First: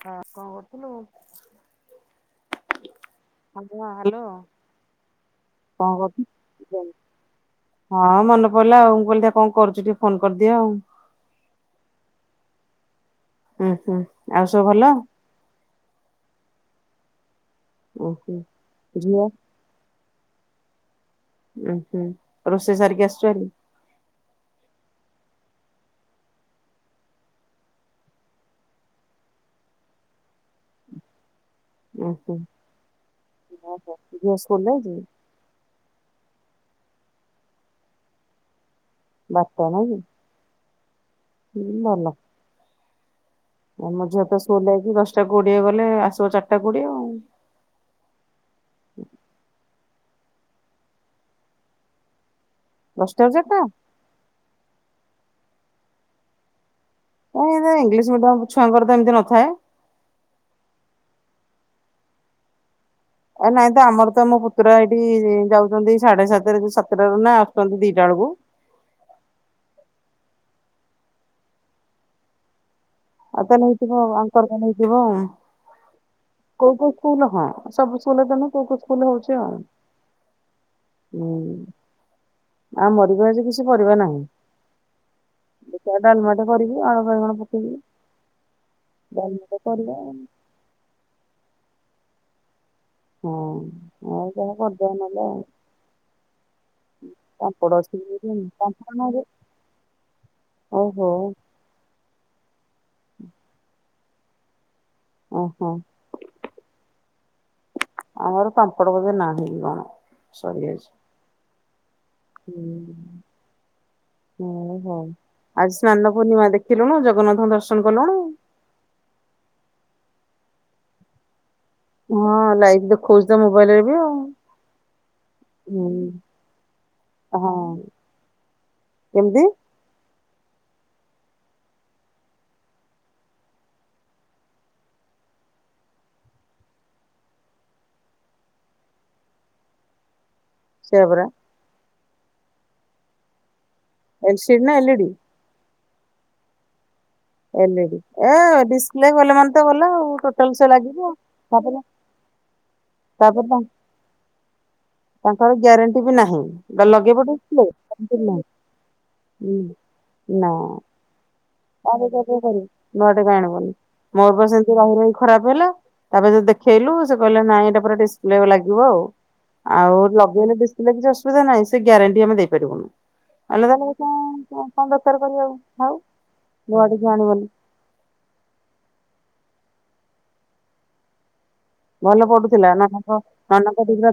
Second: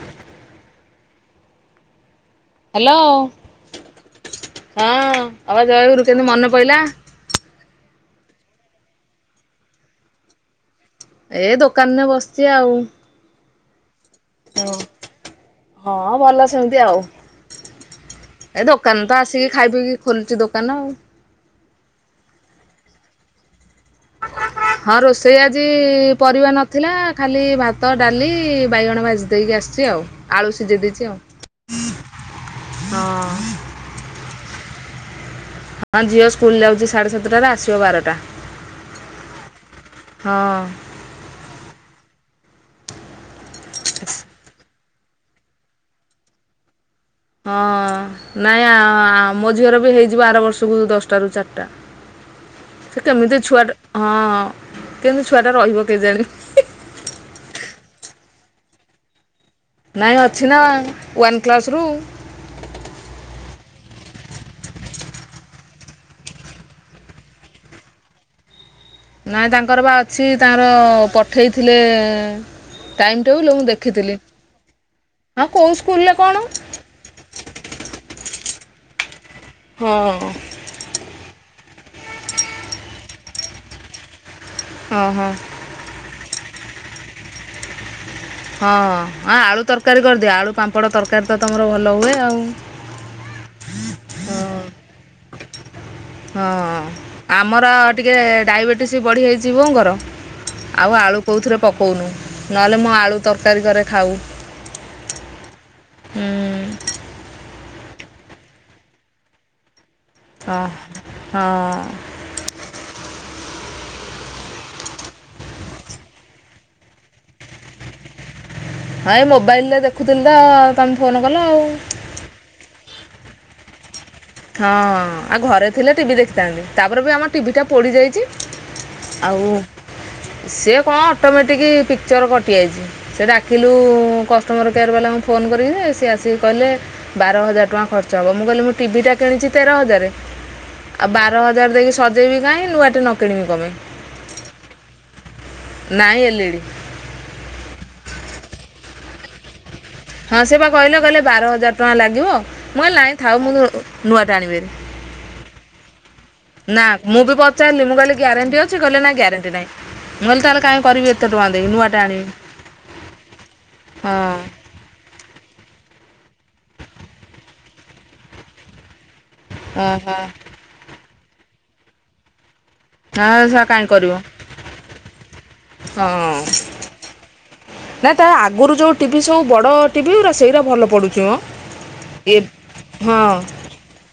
ହଁ କଣ କରୁଥିଲୁ? ହ୍ୟାଲୋ। ହଁ ହ୍ୟାଲୋ ହଁ ଆପା କଣ ଜୟଗୁରୁୁ କେମିତି ମନେ କରୁଥିଲୁ? ପଇଲା। ହଁ ମନେ ପଡି଼ଲା ଆଉ ମୁଁ କହିଲି କଣ କରୁଛି ଟିକେ ଫୋନ୍ କରିଦିଏ ଆଉ। ଏ ଦୋକାନରେ ବସିଛି ଆଉ। ହୁଁ ହୁଁ। ଆଉ ସବୁ ଭଲ? ହୁଁ ହଁ ଭଲ ସେମିତି ଆଉ। ଉଁ ହୁଁ ଏ ଦୋକାନ ତ ଝିଅ ଆସିକି ଖାଇ ପିଇକି ଖୋଲୁଛି ଦୋକାନ ଆଉ। ଉଁ ହୁଁ ରୋଷେଇ ସାରିକି ଆସଛୁ ହାରି। ହଁ ରୋଷେଇ ଆଜି ପରିବା ନଥିଲା ଖାଲି ଭାତ, ଡାଲି, ବାଇଗଣ ଭାଜି ଦେଇକି ଆସ ଚି ଆଉ ଆଳୁ ସିଜେଇ ଦେଇଚି ଆଉ। ଉଁହୁଁ ହଁ। [unintelligible] ଝିଅ ସ୍କୁଲ ଯାଇଚି? ହଁ ଝିଅ ସ୍କୁଲ ଯାଉଚି ସାଢ଼େ ସାତଟାରେ ଆସିବ ବାରଟା। ବାପୁଆ ନାହିଁ କି? ହଁ। ହୁଁ ଭଲ। ଉଁ ମୋ ଝିଅ ତ ସ୍କୁଲ ଯାଇଚି ଦଶଟା କୋଡିଏ ଗଲେ ଆସିବ ଚାରଟା କୋଡିଏ ଆଉ। ହଁ ନାଇଁ ଆ ଆ ମୋ ଝିଅର ବି ବି ହେଇଯିବ ଆର ବର୍ଷକୁ ଦଶଟାରୁ ଚାରିଟା। ସେ ଦଶଟାରୁ କେମିତି ଚାରିଟା ଛୁଆଟେ ହଁ କେମିତି ଛୁଆ ଟେ ରହିବ କେଜାଣି। କାଇଁ ଏତେ ଇଂଲିଶ ମିଡିୟମ ଛୁଆଙ୍କର ତ ଏମିତି ନ ଥାଏ। ନାଇଁ ଅଛି ନା ୱାନ୍ କ୍ଲାସ ରୁ। ଏ ନାଇଁ ତ ଆମର ତ ମୋ ପୁତ୍ର ଏଇଠି ଯାଉଚନ୍ତି ସାଢେ ସାତରେ ସାତଟାରୁ ନା ଆସୁଚନ୍ତି ଦିଇଟା ବେଳକୁ। ହ ନାଇଁ ତାଙ୍କର ପା ଅଛି ତାଙ୍କର ପଠେଇଥିଲେ ଟାଇମ୍ ଆଉ ଟେବୁଲ୍ ମୁଁ ତାହାନେ ହେଇଥିବ ଦେଖିଥିଲି ଅଙ୍କର ତାହାନେ ହେଇଥିବ ଆଉ। ହଁ କୋଉ ସ୍କୁଲରେ କଣ କୋଉ କୋଉ ସ୍କୁଲ ହଁ ସବୁ ସ୍କୁଲ ତ ନୁ କୋଉ କୋଉ ସ୍କୁଲରେ ହୋଉଚି ଆଉ ହଁ ହୁଁ। ଆମର ବି ଆଜି କିଛି ପରିବା ନାହିଁ। ଓହୋ। ଦେଖିବା ଡାଲମାଟେ କରିବି ଆଳୁ ବାଇଗଣ ପକେଇକି। ହଁ ଅ ଡାଲମାଟେ ଆଳୁ କରିବା ତରକାରୀ ଆଉ କରିଦିଅ ଆଳୁ ପାମ୍ପଡ଼ ତରକାରୀ ତ ତମର ଭଲ ହୁଏ ଆଉ। ହୁଁ ଆଉ କଣ କରିଦବା ନହଲେ ଆଉ। ହଁ ପାମ୍ପଡ ଆମର ଅଛି କି ଟିକେ ଏଠି? ଡାଇବେଟିସ୍ ପାମ୍ପଡ ବି ନାହିଁ ଯେ ବଢ଼ିଯାଇଚି ବୋଉଙ୍କର ଆଉ ଓହୋ ଆଳୁ କୋଉଥିରେ ପକୋଉନୁ ନହେଲେ ମୁଁ ଆଳୁ ତରକାରୀ କରେ ଖାଉ ଓହୋ ହୁଁ। ଆମର ପାମ୍ପଡ ବୋଧେ ନାହିଁ କି କଣ। ସରିଯାଇଛି ଓହୋ ହଁ। ହୁଁ। ହୁଁ ହୋଉ ଆଜି ସ୍ନାନପୂର୍ଣ୍ଣିମା ଦେଖିଲୁନା ଜଗନ୍ନାଥଙ୍କ ଦର୍ଶନ କଲୁଣୁ? [inaudible] ହଁ ଏ ମୋବାଇଲରେ ଦେଖୁଥିଲି ତ ତମେ ଫୋନ କଲ ଆଉ। ହଁ ଲାଇଭ୍ ଦେଖୋଉଚି ତ ମୋବାଇଲରେ ବି ଆଉ। ହଁ ଆଉ ଘରେ ଥିଲେ ହୁଁ ଟିଭି ଦେଖିଥାନ୍ତି ତାପରେ ବି ଆମ ଟିଭି ଟା ହଁ। ପୋଡି ଯାଇଚି। କେମିତି ଆଉ। ସିଏ କଣ ଅଟୋମେଟିକ୍ ପିକ୍ଚର୍ କଟିଯାଇଚି ସେ ଡାକିଲୁ କଷ୍ଟମର୍ କେୟାର୍ ବାଲାଙ୍କୁ ଫୋନ ଙ୍ଗ କରିକି ଯେ ସିଏ ଆସିକି କହିଲେ ବାର ହଜାର ଟଙ୍କା ଖର୍ଚ୍ଚ ହବ। ମୁଁ କହିଲି ମୁଁ ଟିଭି ଟା କିଣିଚି ତେର ହଜାର ସେୟା ଆଉ ପରା ବାର ହଜାର ଦେଇକି ସଜେଇବି କାଇଁ ନୂଆଟେ ନ କିଣିବି କଣ ପାଇଁ। ଏଲସିଡ୍ ନା ଏଲିଡି? ନାଇଁ ଏଲିଡି। ଏଲିଡି ଏ ଡିସପ୍ଲେ ଗଲେ ମାନେ ତ ଗ ହଁ ସେ ପା କହିଲ କହିଲେ ବାର ହଜାର ଟଙ୍କା ଲାଗିବ। ମୁଁ କହିଲି ନାଇଁ ଥାଉ ତାପରେ ମୁଁ ତା ନୂଆ ଟେ ଆଣିବି ହାରି। ତାଙ୍କର ଗ୍ୟାରେଣ୍ଟି ବି ନାହିଁ ବା ନା ଲଗେଇବ ମୁଁ ବି ଡିସପ୍ଲେ ପଚାରିଲି ମୁଁ କହିଲି ନାହିଁ ଗ୍ୟାରେଣ୍ଟି ଅଛି। କହିଲେ ନା ଗ୍ୟାରେଣ୍ଟି ନାହିଁ। ହୁଁ, ମୁଁ କହିଲି ନା ତାହାଲେ କାଇଁ କରିବି ଏତେ ଟଙ୍କା ଦେଇକି [unintelligible] ନୂଆଟା ଆଣିବି କରିବୁ ନୂଆ ଟେ କାଇଁ ଆଣିବୁନି। ମୋର ହଁ ପା ସେମିତି ରହି ରହି ଖରାପ ହେଲା ତାପରେ ଯଦି ଦେଖେଇଲୁ ସେ କହିଲେ ନାଇଁ ଏଟା ପୁରା ଡିସପ୍ଲେ ଲାଗିବ ଆଉ। ଆଉ ଓହୋ। ଲଗେଇଲେ ବେସିଥିଲେ କିଛି ଅସୁବିଧା ନାହିଁ। ସେ ଗ୍ୟାରେଣ୍ଟି ଆମେ ଦେ ପାରିବୁନୁ ହଁ ସେ ଆମେ କାହିଁ ତାହାଲେ କରିବ [unintelligible] କଣ ଦରକାର କରିବ ଆଉ ଥାଉ। [inaudible] ନୂଆଟେ କିଣ ଆଣିବନି। ନାଇଁ ତା ଆଗରୁ ଯୋଉ ଟିଭି ସବୁ ବଡ ଟିଭି ଉରା ସେଇରା ଭଲ ପଡୁଚି ମ। ଭଲ ଏ ପଡୁଥିଲା ଏନା ତାଙ୍କ [unintelligible] ହଁ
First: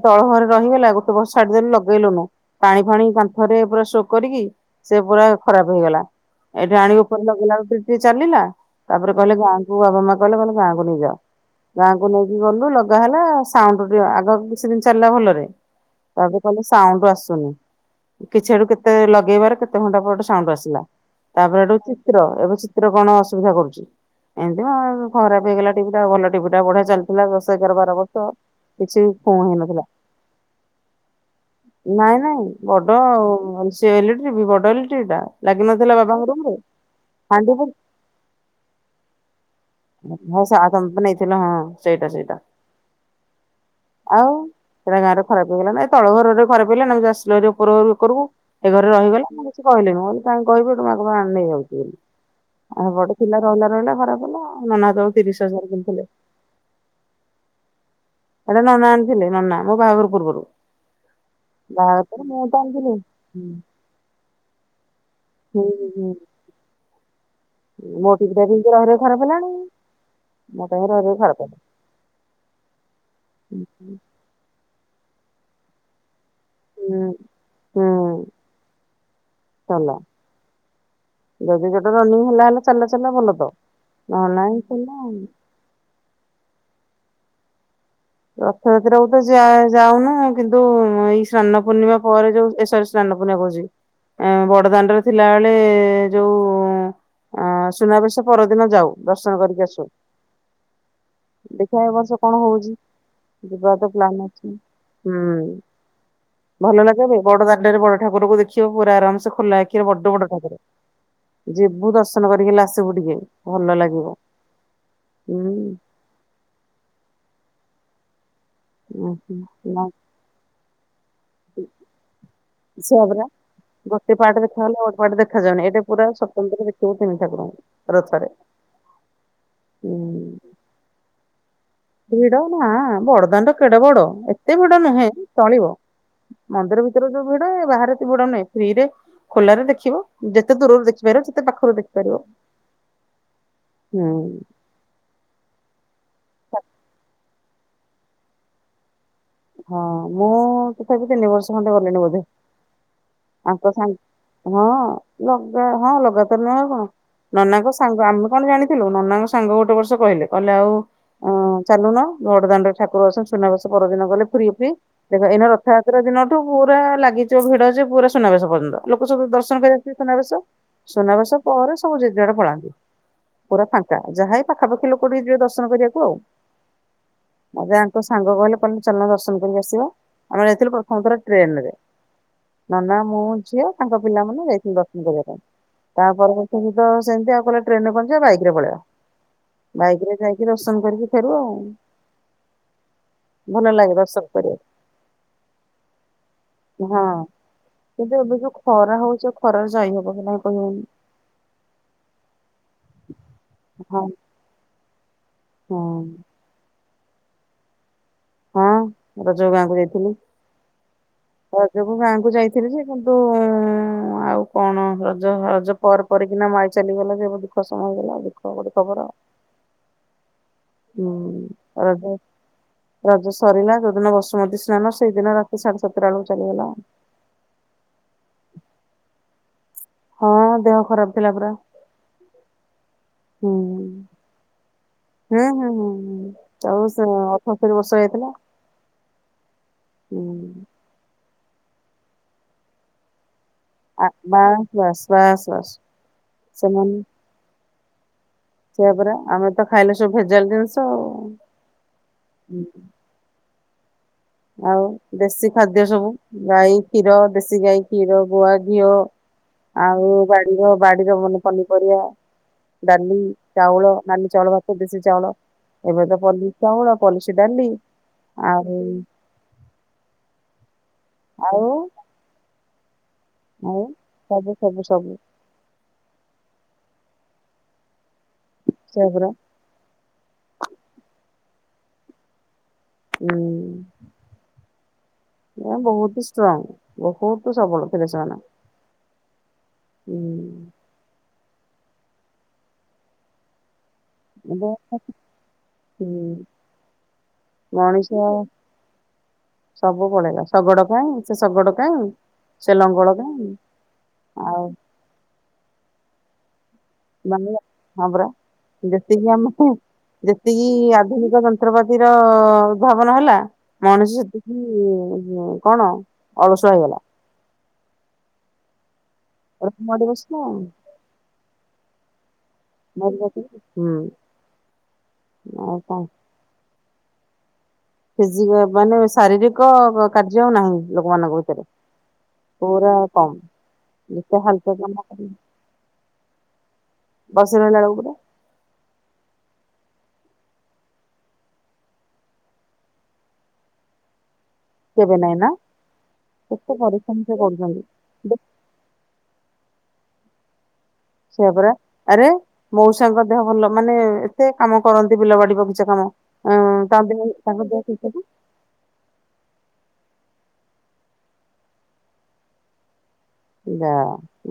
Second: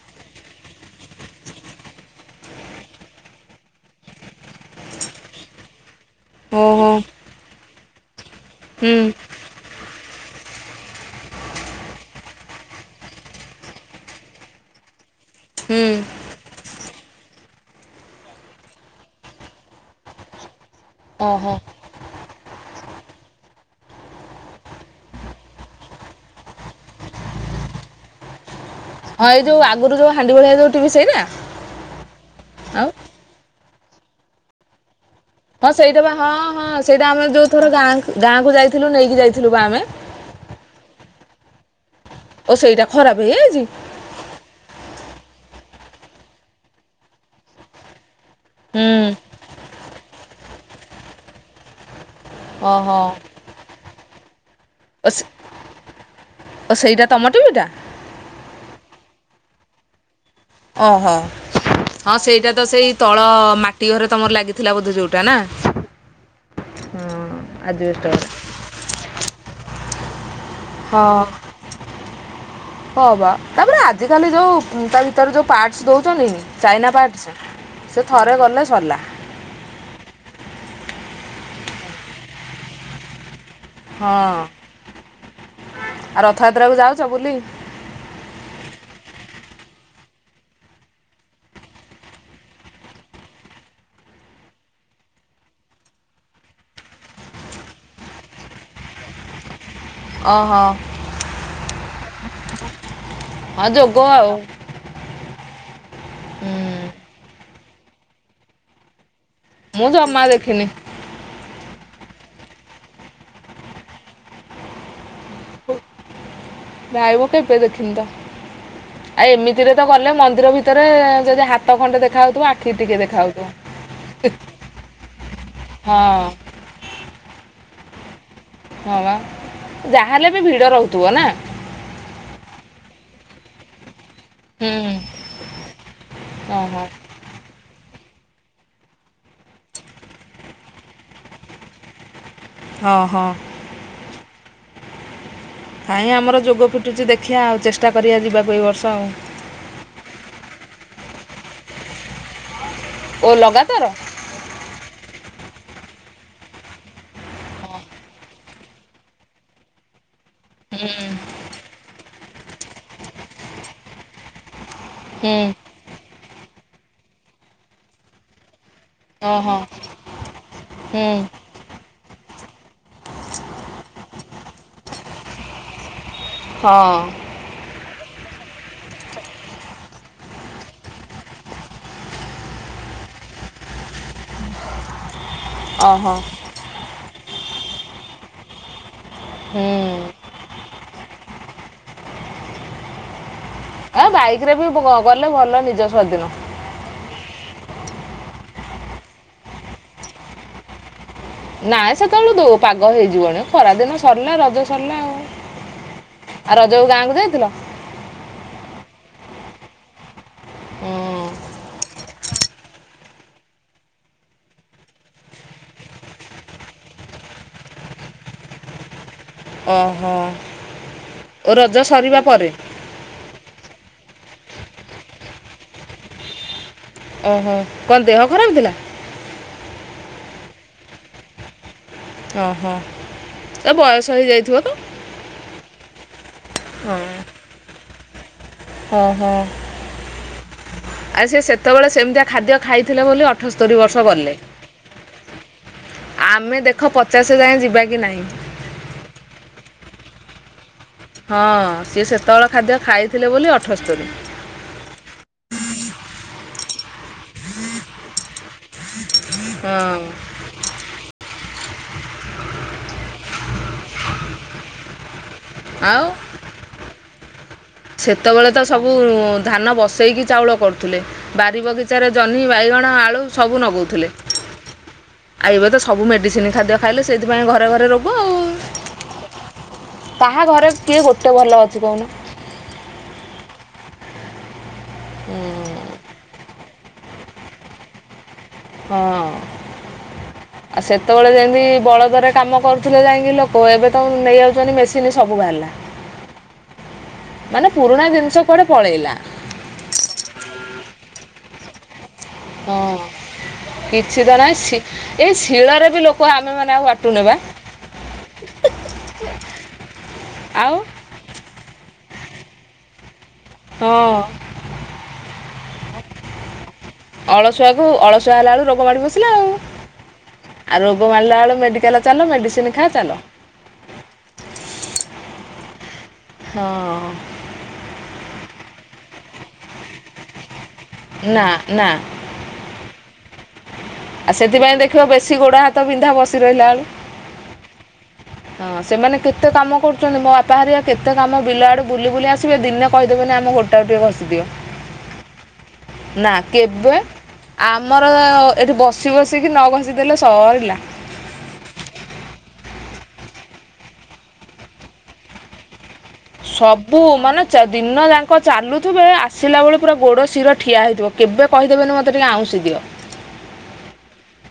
ତଳ ଘରେ ରହିଗଲା ଗୋଟେ ବର୍ଷ ଛାଡିଦେଲେ ଲଗେଇଲୁନା ପାଣି ଫାଣି କାନ୍ଥରେ ପୁରା ଶୋ କରିକି ସେ ପୁରା ଖରାପ ହେଇଗଲା ଏଠି ଓହୋ ଆଣିବି ଉପରେ ଲଗେଇଲା ବେଳକୁ ଟିକେ ଚାଲିଲା ହୁଁ ତାପରେ କହିଲେ ଗାଁକୁ ବାବା ମା କଲେ ଗଲେ ଗାଁକୁ ନେଇଯାଅ ଗାଁକୁ ନେଇ ଗଲୁ ଲଗା ହେଲା ସାଉଣ୍ଡ ଟିକେ ଆଗ କିଛି ଦିନ ଚାଲିଲା ଭଲ ହୁଁ। ତାପରେ କହିଲେ ସାଉଣ୍ଡ ଆସୁନି। କିଛିଆଡୁ କେତେ ଲଗେଇବାର କେତେ ଘଣ୍ଟା ପରେ ସାଉଣ୍ଡ ଆସିଲା। ଓହୋ ତାପରେ ହେଠୁ ଚିତ୍ର ଏବେ ଚିତ୍ର ରେ କଣ ଅସୁବିଧା କରୁଛି ଏମତି ଖରାପ ହେଇଗଲା ଟିଭି ଟା ଭଲ ଟିଭି ଟା ବଢିଆ ଚାଲି ଥିଲା ଦଶ ଏଗାର ବାର ବର୍ଷ। ହଁ ଫୁଁ ଏଇ ଯୋଉ ହେଇନଥିଲା ଆଗରୁ ଯୋଉ ହାଣ୍ଡି ଭଳିଆ ଯୋଉ ସେଇଟା। ନାଇଁ ନାଇଁ ବଡ ସେ ଇଲେକ୍ଟ୍ରି ବି ବଡ ଇଲେକ୍ଟ୍ରି ଟା। ହଁ ଲାଗିନଥିଲା ସେଇଟା ବା ବାବାଙ୍କ ହଁ ରୁମ ରେ ହଁ ସେଇଟା ଆମେ ଯୋଉ ହାଣ୍ଡି ଥର ଗାଁ ଗାଁକୁ ଯାଇଥିଲୁ ନେଇକି ଯାଇଥିଲୁ ବା ଆମେ। ହଁ ସେ ଆଉ ଗୋଟେ କଣ ନେଇଥିଲା ହଁ ସେଇଟା ସେଇଟା। ଓ ଖରାପ ହେଇଯାଇଛି ଆଉ ସେଟା ଗାଁ ରେ ଖରାପ ହେଲା ନାଇଁ ତଳ ଘରେ ଖରାପ ହେ ନାଇ ଚା ଆସିଲା ଉପର ଏ କରିବୁ। ଏ ଘରେ ହୁଁ ରହିଗଲା ମୁଁ କିଛି କହିଲି ନି ଆଉ କଣ କହିବି ଏଟୁ ମା କ ପା ନେଇଯାଉଛି ବୋଲି। ଆ ଓହୋ। ବଡ ଥିଲା ରହିଲା ରହିଲା ଖରାପ ଭଲ ଆଉ। ନନା ଓ ତାକୁ ସେ ତିରିଶ ହଜାରରେ କିଣିଥିଲେ। ଓ ସେଇଟା ତମ ଟିଭିଟା? ଏଟା ନନା ଆଣିଥିଲେ ନନା ମୋ ବାହାଘର ପୂର୍ବରୁ। ଓହୋ। ବାହାଘର ହଁ ପରେ ମୁଁ ସେଇଟା ତ ଆଣିଥିଲି। ସେଇ ତଳ ମାଟି ଘରେ ତମର ଲାଗିଥିଲା ବୋଧେ ଯୋଉଟା ନା? ହୁଁ ହୁଁ। ହଁ ଆଜବେଷ୍ଟ ଘରେ। ମୋଟି ପଟାକ ରହରେ ଖରାପଲାଣି। ହଁ ହଁ ବା ତାପରେ ଆଜିକାଲି ଯୋଉ ତା ଭିତରେ ଯେଉଁ ପାର୍ଟସ୍ ଦେଉଛନ୍ତି। ଚାଇନା ହୁଁ ପାର୍ଟସ୍ ସେ ହୁଁ ଥରେ ଗଲେ ସରିଲା। ଚାଲ ଯଦି ଯୋଟ ରନିଂ ହେଲା ହେଲେ ଚାଲିଲା ଚାଲିଲା ଭଲ ତ। ହଁ ନହେଲେ ନାଇଁ ଚାଲିଲା ଆଉ। ଆ ରଥଯାତ୍ରା କୁ ଯାଉଛ ବୁଲି? ରଥଯାତ୍ରୀକୁ ତ ଯାଉ ଯାଉନ କିନ୍ତୁ ଏଇ ସ୍ନାନ ପୂର୍ଣ୍ଣିମା ପରେ ଯୋଉ ସ୍ନାନ କହୁଛି ବଡଦାଣ୍ଡରେ ଥିଲାବେଳେ ଯୋଉ ଅ ସୁନାବେଶ ପରଦିନ ଯାଉ ଦର୍ଶନ କରିକି ଆସୁ। ଓହୋ ଦେଖିବା ଏ ବର୍ଷ କଣ ହଉଚି? ହଁ ଯିବାକୁ ତ ଯୋଗ ପ୍ଲାନ୍ ଆଉ। ଅଛି ହୁଁ ଭଲ ଲାଗେ ବ ବଡ ଠାରକୁ ଦେଖିବ ପୁରା ଆରାମ ସେ ଖୋଲା ଆଖିର ମୁଁ ବଡ ଜମା ବଡ ଠାକୁର ଦେଖିନି ଯିବୁ ଦର୍ଶନ କରିକଲେ ଆସିବୁ ଟିକେ ଭଲ ଲାଗିବ। ହୁଁ। ନବ କେ ପେ ଦେଖିତ ଆଉ ଏମିତିରେ ନା ତ ଗଲେ ମନ୍ଦିର ଭିତରେ ହାତ ଖଣ୍ଡେ ଦେଖା ହଉଥିବ ଆଖି ଟିକେ ସେଇଆ ଦେଖା ପରା ହଉଥିବ। ଗୋଟେ ପାଟ ଦେଖାଗଲେ ଗୋଟେ ପାଟ ଦେଖାଯାଉନି ଏଇଟା ପୁରା ହଁ ସ୍ଵତନ୍ତ୍ର ଦେଖିବ ତିନି ଠାକୁରଙ୍କୁ ରଥରେ। ହଁ ହୁଁ। ଯାହାହେଲେ ବି ଭିଡ ରହୁଥିବ ନା। ଭିଡ ନା ବଡଦାନ ତ କେଡ ବଡ। ଏତେ ଭିଡ ହୁଁ। ନୁହେଁ ଚଳିବ ଓହୋ। ମନ୍ଦିର ଭିତରେ ଯୋଉ ଭିଡ ବାହାରେ ଏତେ ବୁଡା ନଁ ଫ୍ରି ରେ ଖୋଲାରେ ଦେଖିବ ଯେତେ ଦୂରରୁ ଦେଖିପାରିବ ସେତେ ପାଖରୁ ଦେଖିପାରିବ। ହଁ ହଁ। ହୁଁ। ହାଇଁ ଆମର ଯୋଗ ଫିଟୁଛି ଦେଖିବା ଆଉ ଚେଷ୍ଟା କରିବା ଯିବାକୁ ଏଇ ବର୍ଷ ଆଉ। ହଁ ମୁଁ ତଥାପି ତିନି ବର୍ଷ ଖଣ୍ଡେ ଗଲିଣି ବୋଧେ। ଓ ଆପେ ଲଗାତାର? ସା ହଁ ଲଗା ହଁ ଲଗାତର ନୁହେଁ ଆଉ କଣ। ନନାଙ୍କ ସାଙ୍ଗ ଆମେ କଣ ଜାଣିଥିଲୁ ନନାଙ୍କ ସାଙ୍ଗ ଗୋଟେ ବର୍ଷ କହିଲେ। ଗଲେ ଆଉ ହୁଁ। ଅ ଚାଲୁନ ବଡ଼ଦାଣ୍ଡ ରେ ଠାକୁର ଅଛନ୍ତି ସୁନାବେସ ପରଦିନ ଗଲେ ପୁରୀ ଦେଖି ଦେଖ ହୁଁ ଏଇନା ରଥଯାତ୍ରା ଦିନଠୁ ପୁରା ଲାଗିଯିବ ଭିଡ ସେ ପୁରା ସୁନାବେଶ ପର୍ଯ୍ୟନ୍ତ। ଲୋକ ସବୁ ଦର୍ଶନ ଓହୋ କରି ଆସିବେ ସୁନାବେଶ, ହୁଁ ସୁନାବେଶ ପରେ ସବୁ ଯିଏ ଯୁଆଡେ ପଳାନ୍ତି, ପୁରା ଫାଙ୍କା ଯାହା ଏଇ ପାଖାପାଖି ଲୋକ ଟିକେ ଯିବେ ଦର୍ଶନ କରିବାକୁ ଆଉ। ହଁ ମତେ ଆଙ୍କ ସାଙ୍ଗ କହିଲେ ଚାଲୁନା ଦର୍ଶନ କରିକି ଆସିବା, ଆମେ ଯାଇଥିଲୁ ପ୍ରଥମ ଥର ଟ୍ରେନରେ। ନା ନା ମୁଁ ଝିଅ, ତାଙ୍କ ପିଲାମାନେ ଯାଇଥିଲୁ ଦର୍ଶନ କରିବା ପାଇଁ। ତା ଓହୋ। ପର ବର୍ଷକୁ ତ ସେମିତି ଆଉ କହିଲେ ଟ୍ରେନରେ କଣ ଯିବା, ବାଇକରେ ପଳେଇବା। ହୁଁ ବାଇକରେ ଯାଇକି ରୋସନ କରିକି ଫେରୁ ଆଉ। ଭଲ ଲାଗେ ଆ ଦର୍ଶନ ବାଇକରେ କରିବାକୁ ବି ଗଲେ ଭଲ ନିଜ ସ୍ୱାଧୀନ। କିନ୍ତୁ ଏବେ ଯୋଉ ଖରା ହଉଛି, ଆଉ ଖରାରେ ଯାଇ ହବ କି ନାହିଁ କହିହଉନି। ନାଇଁ ସେତେବେଳେ ଦଉ ପାଗ ହେଇଯିବଣି ଖରାଦିନ ହଁ ସରିଲା ରଜ ସରିଲା ଆଉ। ହଁ। ଯୋଉ ଗାଁକୁ ଯାଇଥିଲ? ହଁ ରଜକୁ ଗାଁକୁ ଯାଇଥିଲି। ରଜକୁ ଗାଁକୁ ଯାଇଥିଲି ଯେ, କିନ୍ତୁ ଆଉ କଣ ରଜ ରଜ ପରେ ପରେ କିନା ମୋ ଆଇ ଚାଲିଗଲା ଯେ ବହୁତ୍ ଦୁଃଖ ସମୟ ହେଇଗଲା ଦୁଃଖ ଗୋଟେ ଖବର ଆଉ। ଓ ହୋ। ହୁଁ ରଜ ରଜ ସରିଲା ଯୋଉଦିିନ, ବସୁମତୀ ନା ନା ସେଇଦିନ ରାତି ସାଢେ ସାତଟା ବେଳକୁ ଚାଲିଗଲା ଆଉ। ଓ ହୋ କଣ ଦେହ ଖରାପ ଥିଲା? ହଁ ଦେହ ଖରାପ ଥିଲା ପୁରା। ଓ ହୋ ଏ ହୁଁ। ବୟସ ହେଇଯାଇଥିବ ତ? ଚଉସ ଅଠସ୍ତରୀ ବର୍ଷ ହେଇଥିଲା। ହଁ - ହଁ। ହୁଁ। ଆଉ ସେଏ ସେତେବେଳେ ସେମିତିଆ ଖାଦ୍ୟ ଖାଇଥିଲେ ବୋଲି ଅ ଅଠସ୍ତରୀ ବର୍ଷ ଆ ଗଲେ, ବାସ୍ ବାସ୍ ବାସ୍ ବାସ୍। ଆମେ ଦେଖ ପଚାଶ ଯାଏ ଯିବା କି ନାହିଁ? ସେଇଆ ପରା, ଆମେ ତ ଖାଇଲେ ସବୁ ଭେଜାଲ ଜିନିଷ ଆଉ। ହଁ ସିଏ ସେତେବେଳେ ହୁଁ, ଖାଦ୍ୟ ଖାଇଥିଲେ ବୋଲି ଅଠସ୍ତରୀ ଆଉ ଦେଶୀ ଖାଦ୍ୟ ସବୁ ଗାଈ କ୍ଷୀର, ଦେଶୀ ଗାଈ କ୍ଷୀର, ଗୁଆ ଘିଅ ହଁ ଆଉ ବାଡିର, ବାଡିର ଭଲ ପନିପରିବା, ଡାଲି, ଚାଉଳ, ନାଲି ଚାଉଳ ଭାତ, ଦେଶୀ ଚାଉଳ ଆଉ ଏବେ ତ ପଲିସି ଚାଉଳ, ପଲିସି ଡାଲି ସେତେବେଳେ ତ ଆଉ। ସବୁ ଧାନ ବସେଇକି ଚାଉଳ କରୁଥିଲେ। ବାରି ଆଉ ବଗିଚାରେ ଜହ୍ନି, ବାଇଗଣ, ଆଳୁ ସବୁ ଆଉ ଲଗଉଥିଲେ ସବୁ ସବୁ ସବୁ ।ଆଉ ଏବେ ତ ସବୁ ମେଡ଼ିସିନ ଖାଦ୍ୟ ଖାଇଲେ। ସେଇଥିପାଇଁ ଘରେ ଘରେ ରୋଗ ଆଉ। ସେଇଆ ପରା। କେତେ ଭଲ ଅଛି କହୁନ? ହୁଁ ନା ବହୁତ ଷ୍ଟ୍ରଙ୍ଗ। ବହୁତ ସବଳ ଥିଲେ ସେମାନେ। ହଁ ହୁଁ ଆଉ ସେତେବେଳେ ଯେମି [unintelligible] ବଳଦରେ କାମ କରୁଥିଲେ ଯାଇକି ଲୋକ, ଏବେ ତ ଏବେ ନେଇଯାଉଛନ୍ତି, ମେସିନ୍ ସବୁ ବାହାରିଲା। ହୁଁ ମାନେ ପୁରୁଣା ମଣିଷ ଜିନିଷ କୁଆଡେ ପଳେଇଲା। ସବୁ ପଳେଇଲା, ଶଗଡ କାଇଁ? ସେ ଶଗଡ଼ କାଇଁ? ସେ ହଁ ଲଙ୍ଗଳ କାଇଁ କିଛି ତ ନାହିଁ ଆଉ ଶି ଏଇ ଶିଳରେ ବି ଲୋକ ଆମେ ମାନେ ଆଉ ବାଟୁନେ [unintelligible] ବା। ହଁ ପରା। ଯେତିକି ଆମେ ଯେତିକି ଆଉ ଆଧୁନିକ ଯନ୍ତ୍ରପାତିର ଉଦ୍ଭାବନ ହେଲା। ହଁ ମଣିଷ ସେତିକି କଣ ଅଳସୁଆ ହେଇଗଲା। ଅଳସୁଆକୁ ଅଳସୁଆ ହେଲାବେଳୁ, ରୋଗ ମାଡ଼ି ବସିଲା ଆଉ। ମଡି ବସିଲା ଆଉ ରୋଗ ମାରିଲା ବେଳୁ, ମେଡିକାଲ ଚାଲ ମେଡିସିନ ଖା ମାଡି ଚାଲ ବସିକି ହୁଁ ଆଉ କଣ? ହଁ ମାନେ ଶାରୀରିକ କାର୍ଯ୍ୟ ଆଉ ନାହିଁ ଲୋକମାନଙ୍କ ନା ଭିତରେ ନା ପୁରା କମ୍ ଆଉ ଯେତେ ହାଲକା ସେଥିପାଇଁ ଦେଖିବ କାମ କରି ବେଶୀ ଗୋଡ ହାତ ବିନ୍ଧା ବସି ରହିଲା ବେଳୁ ବସି ରହିଲା ବେଳକୁ ଗୋଟେ ହଁ, ସେମାନେ କେତେ କାମ କରୁ ମୋ ବାପାହେରିକା କେତେ କାମ ବିଲ ଆଡୁ ବୁଲି ବୁଲି ଆସିବେ, ଦିନେ କହିଦେବେନି ଆମ ଗୋଡ଼ ଟାକୁ ଟିକେ ଘସିଦିଅ । କେବେ ନାହିଁ ନା ନା କେତେ କେବେ? ପରିଶ୍ରମ ସେ କରୁଛନ୍ତି। ଆମର ଆଉ [unintelligible] ଏଠି ବସି ବସିକି ନ ଘସି ଦେଲେ ସଇଲା। ସେଆ ପରା, ଆରେ ମଉସାଙ୍କ ଦେହ ଭଲ ମାନେ ଏତେ କାମ କରନ୍ତି ବିଲ ବାଡି ବଗିଚା କାମ ହଁ ତା ସବୁ ଦେହ ମାନେ ତାଙ୍କ ଦେହ ଠିକ୍ ଦିନ ଅଛି ଯାକ ଚାଲୁଥିବେ ଆସିଲା ବେଳେ ପୁରା ଗୋଡ଼ ଶୀର ଠିଆ ହୋଇଥିବ କେବେ କହିଦେବେନି ମୋତେ ଟିକିଏ ଆଉଁସି ଦିଅ । ଯା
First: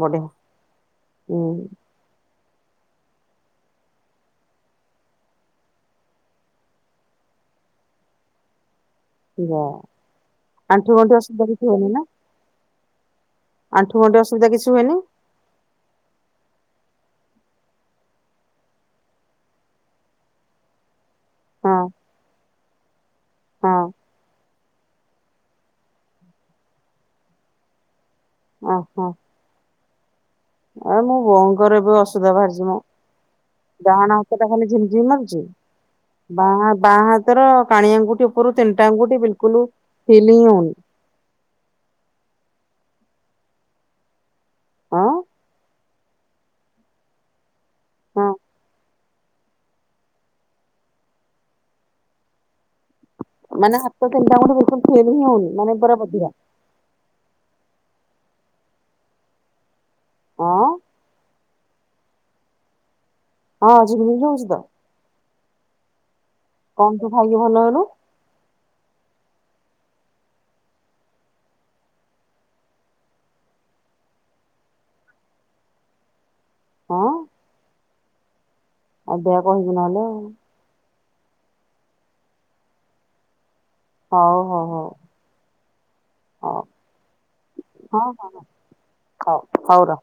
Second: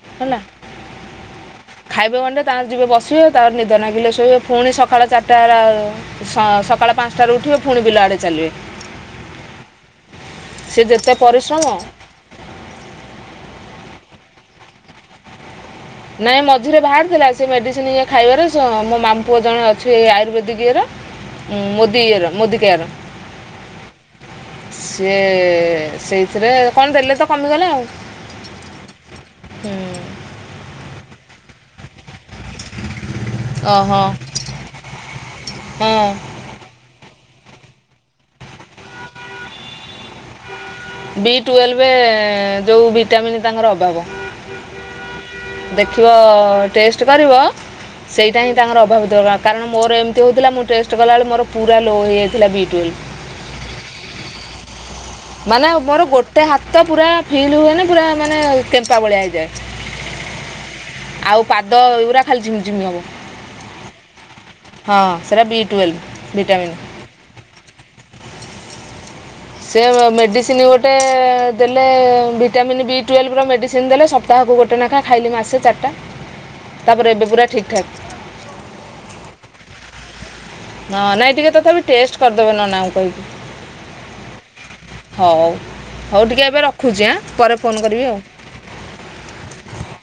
ବ [unintelligible] ଟେ ହୁଁ । ଖାଇବେ ଗଣ୍ଡେ ତାଙ୍କର ଯିବେ ବସିବେ, ତାପରେ ନିଦ ନାଗିଲେ ଶୋଇବେ, ପୁଣି ସକାଳ ଚାରିଟା ବେଳେ ସ ପାଞ୍ଚଟାରୁ ଉଠିବେ ପୁଣି ବିଲ ଆଡେ ଚାଲିବେ । ଯା ଆ ଆଣ୍ଠୁ ଗଣ୍ଠି ଅସୁବିଧା କିଛି ପରିଶ୍ରମ ହଉନିନା? ଆଣ୍ଠୁଗଣ୍ଠି ଅସୁବିଧା କିଛି ହୁଏନି? ନାଇଁ ମଝିରେ ବାହାରି ଥିଲା, ସେ ମେଡ଼ିସିନ ଇଏ ଖାଇବାରେ ମୋ ମାମୁଁ ପୁଅ ଜଣେ ଅଛି ଆୟୁର୍ବେଦିକ ଇଏର ହଁ ମୁଦିଇଏର ମୁଦିକେୟାର ହଁ ସିଏ ସେଇଥିରେ କଣ ଦେଲେ ତ କମିଗଲେ ଆଉ ଓହୋ, ହୁଁ। ଆ ମୋ ବୋଉଙ୍କର ଏବେ ଅସୁବିଧା ବାହାରିଛି ମ ଓହୋ ଡାହାଣ ହାତ ଟା ଖାଲି ଝିମଝିମ୍ ମାରୁୁଛି ହଁ ବାଁ ବାଁ ହା ର କାଣି ଆଙ୍ଗୁଠି ଉପରୁ ତିନିଟା ଆଙ୍ଗୁଠି ବିଲକୁଲ ଫିଲ୍ ହିଁ ହଉନି । ବି ଟୁଏଲଭ ଯେଉଁ ଭିଟାମିନ୍ ତାଙ୍କର ଅଭାବ। ହଁ ଦେଖିବ ଟେଷ୍ଟ କରିବ, ହଁ ସେଇଟା ହିଁ ତାଙ୍କର ଅଭାବ ଥିବ, କାରଣ- ମୋର ଏମିତି ହେଉଥିଲା, ମୁଁ ଟେଷ୍ଟ କଲାବେଳେ ମୋର ପୁରା ଲୋ ହୋଇ ଯାଇଥିଲା ବି ଟ୍ୱଏଲଭ୍ । ମାନେ ହାତ ତିନିଟା ଆଙ୍ଗୁଠି ବିଲକୁଲ ଫିଲ୍ ହିଁ ହଉନି ମାନେ ପୁରା ମୋର ବଧିରା ଗୋଟେ ହାତ ପୁରା ଫିଲ୍ ହୁଏନି ପୁରା ମାନେ କେମ୍ପା ଭଳିଆ ହେଇଯାଏ। ହଁ ଆଉ ପାଦ ଏଗୁରା ଖାଲି ଝିମି ଝିମି ହବ । ହଁ ଝିମ ଝିମ ହଉଚିତ। ସେରା ବିଟ୍ୱୱେଲ୍ଭ। କଣ ତୁ ଖାଇକି ଭଲ ହେଲୁ? ସେ ମେଡ଼ିସିନ ଗୋଟେ ଦେଲେ ଭିଟାମିନ୍ ବି ଟୁଏଲଭର ମେଡ଼ିସିନ ଦେଲେ ସପ୍ତାହ କୁ ଗୋଟେ ନାଖା ଖାଇଲି ମାସେ ଚାରିଟା, ତାପରେ ଏବେ ପୁରା ଠିକ୍ ଠାକ୍। ଆଗୁଆ କହିବୁ ନହେଲେ ଆଉ ହଁ ନାଇଁ ଟିକେ ତଥାପି ଟେଷ୍ଟ କରିଦେବେ, ନନା ଙ୍କୁ କହିକି ହଉ ହଉ ହଉ ହଉ ହଉ ଟିକେ ଏବେ ରଖୁଛି ଆଁ, ପରେ ଫୋନ୍ କରିବି ହଉ ଆଉ ହଁ ହଉ ହଉର ।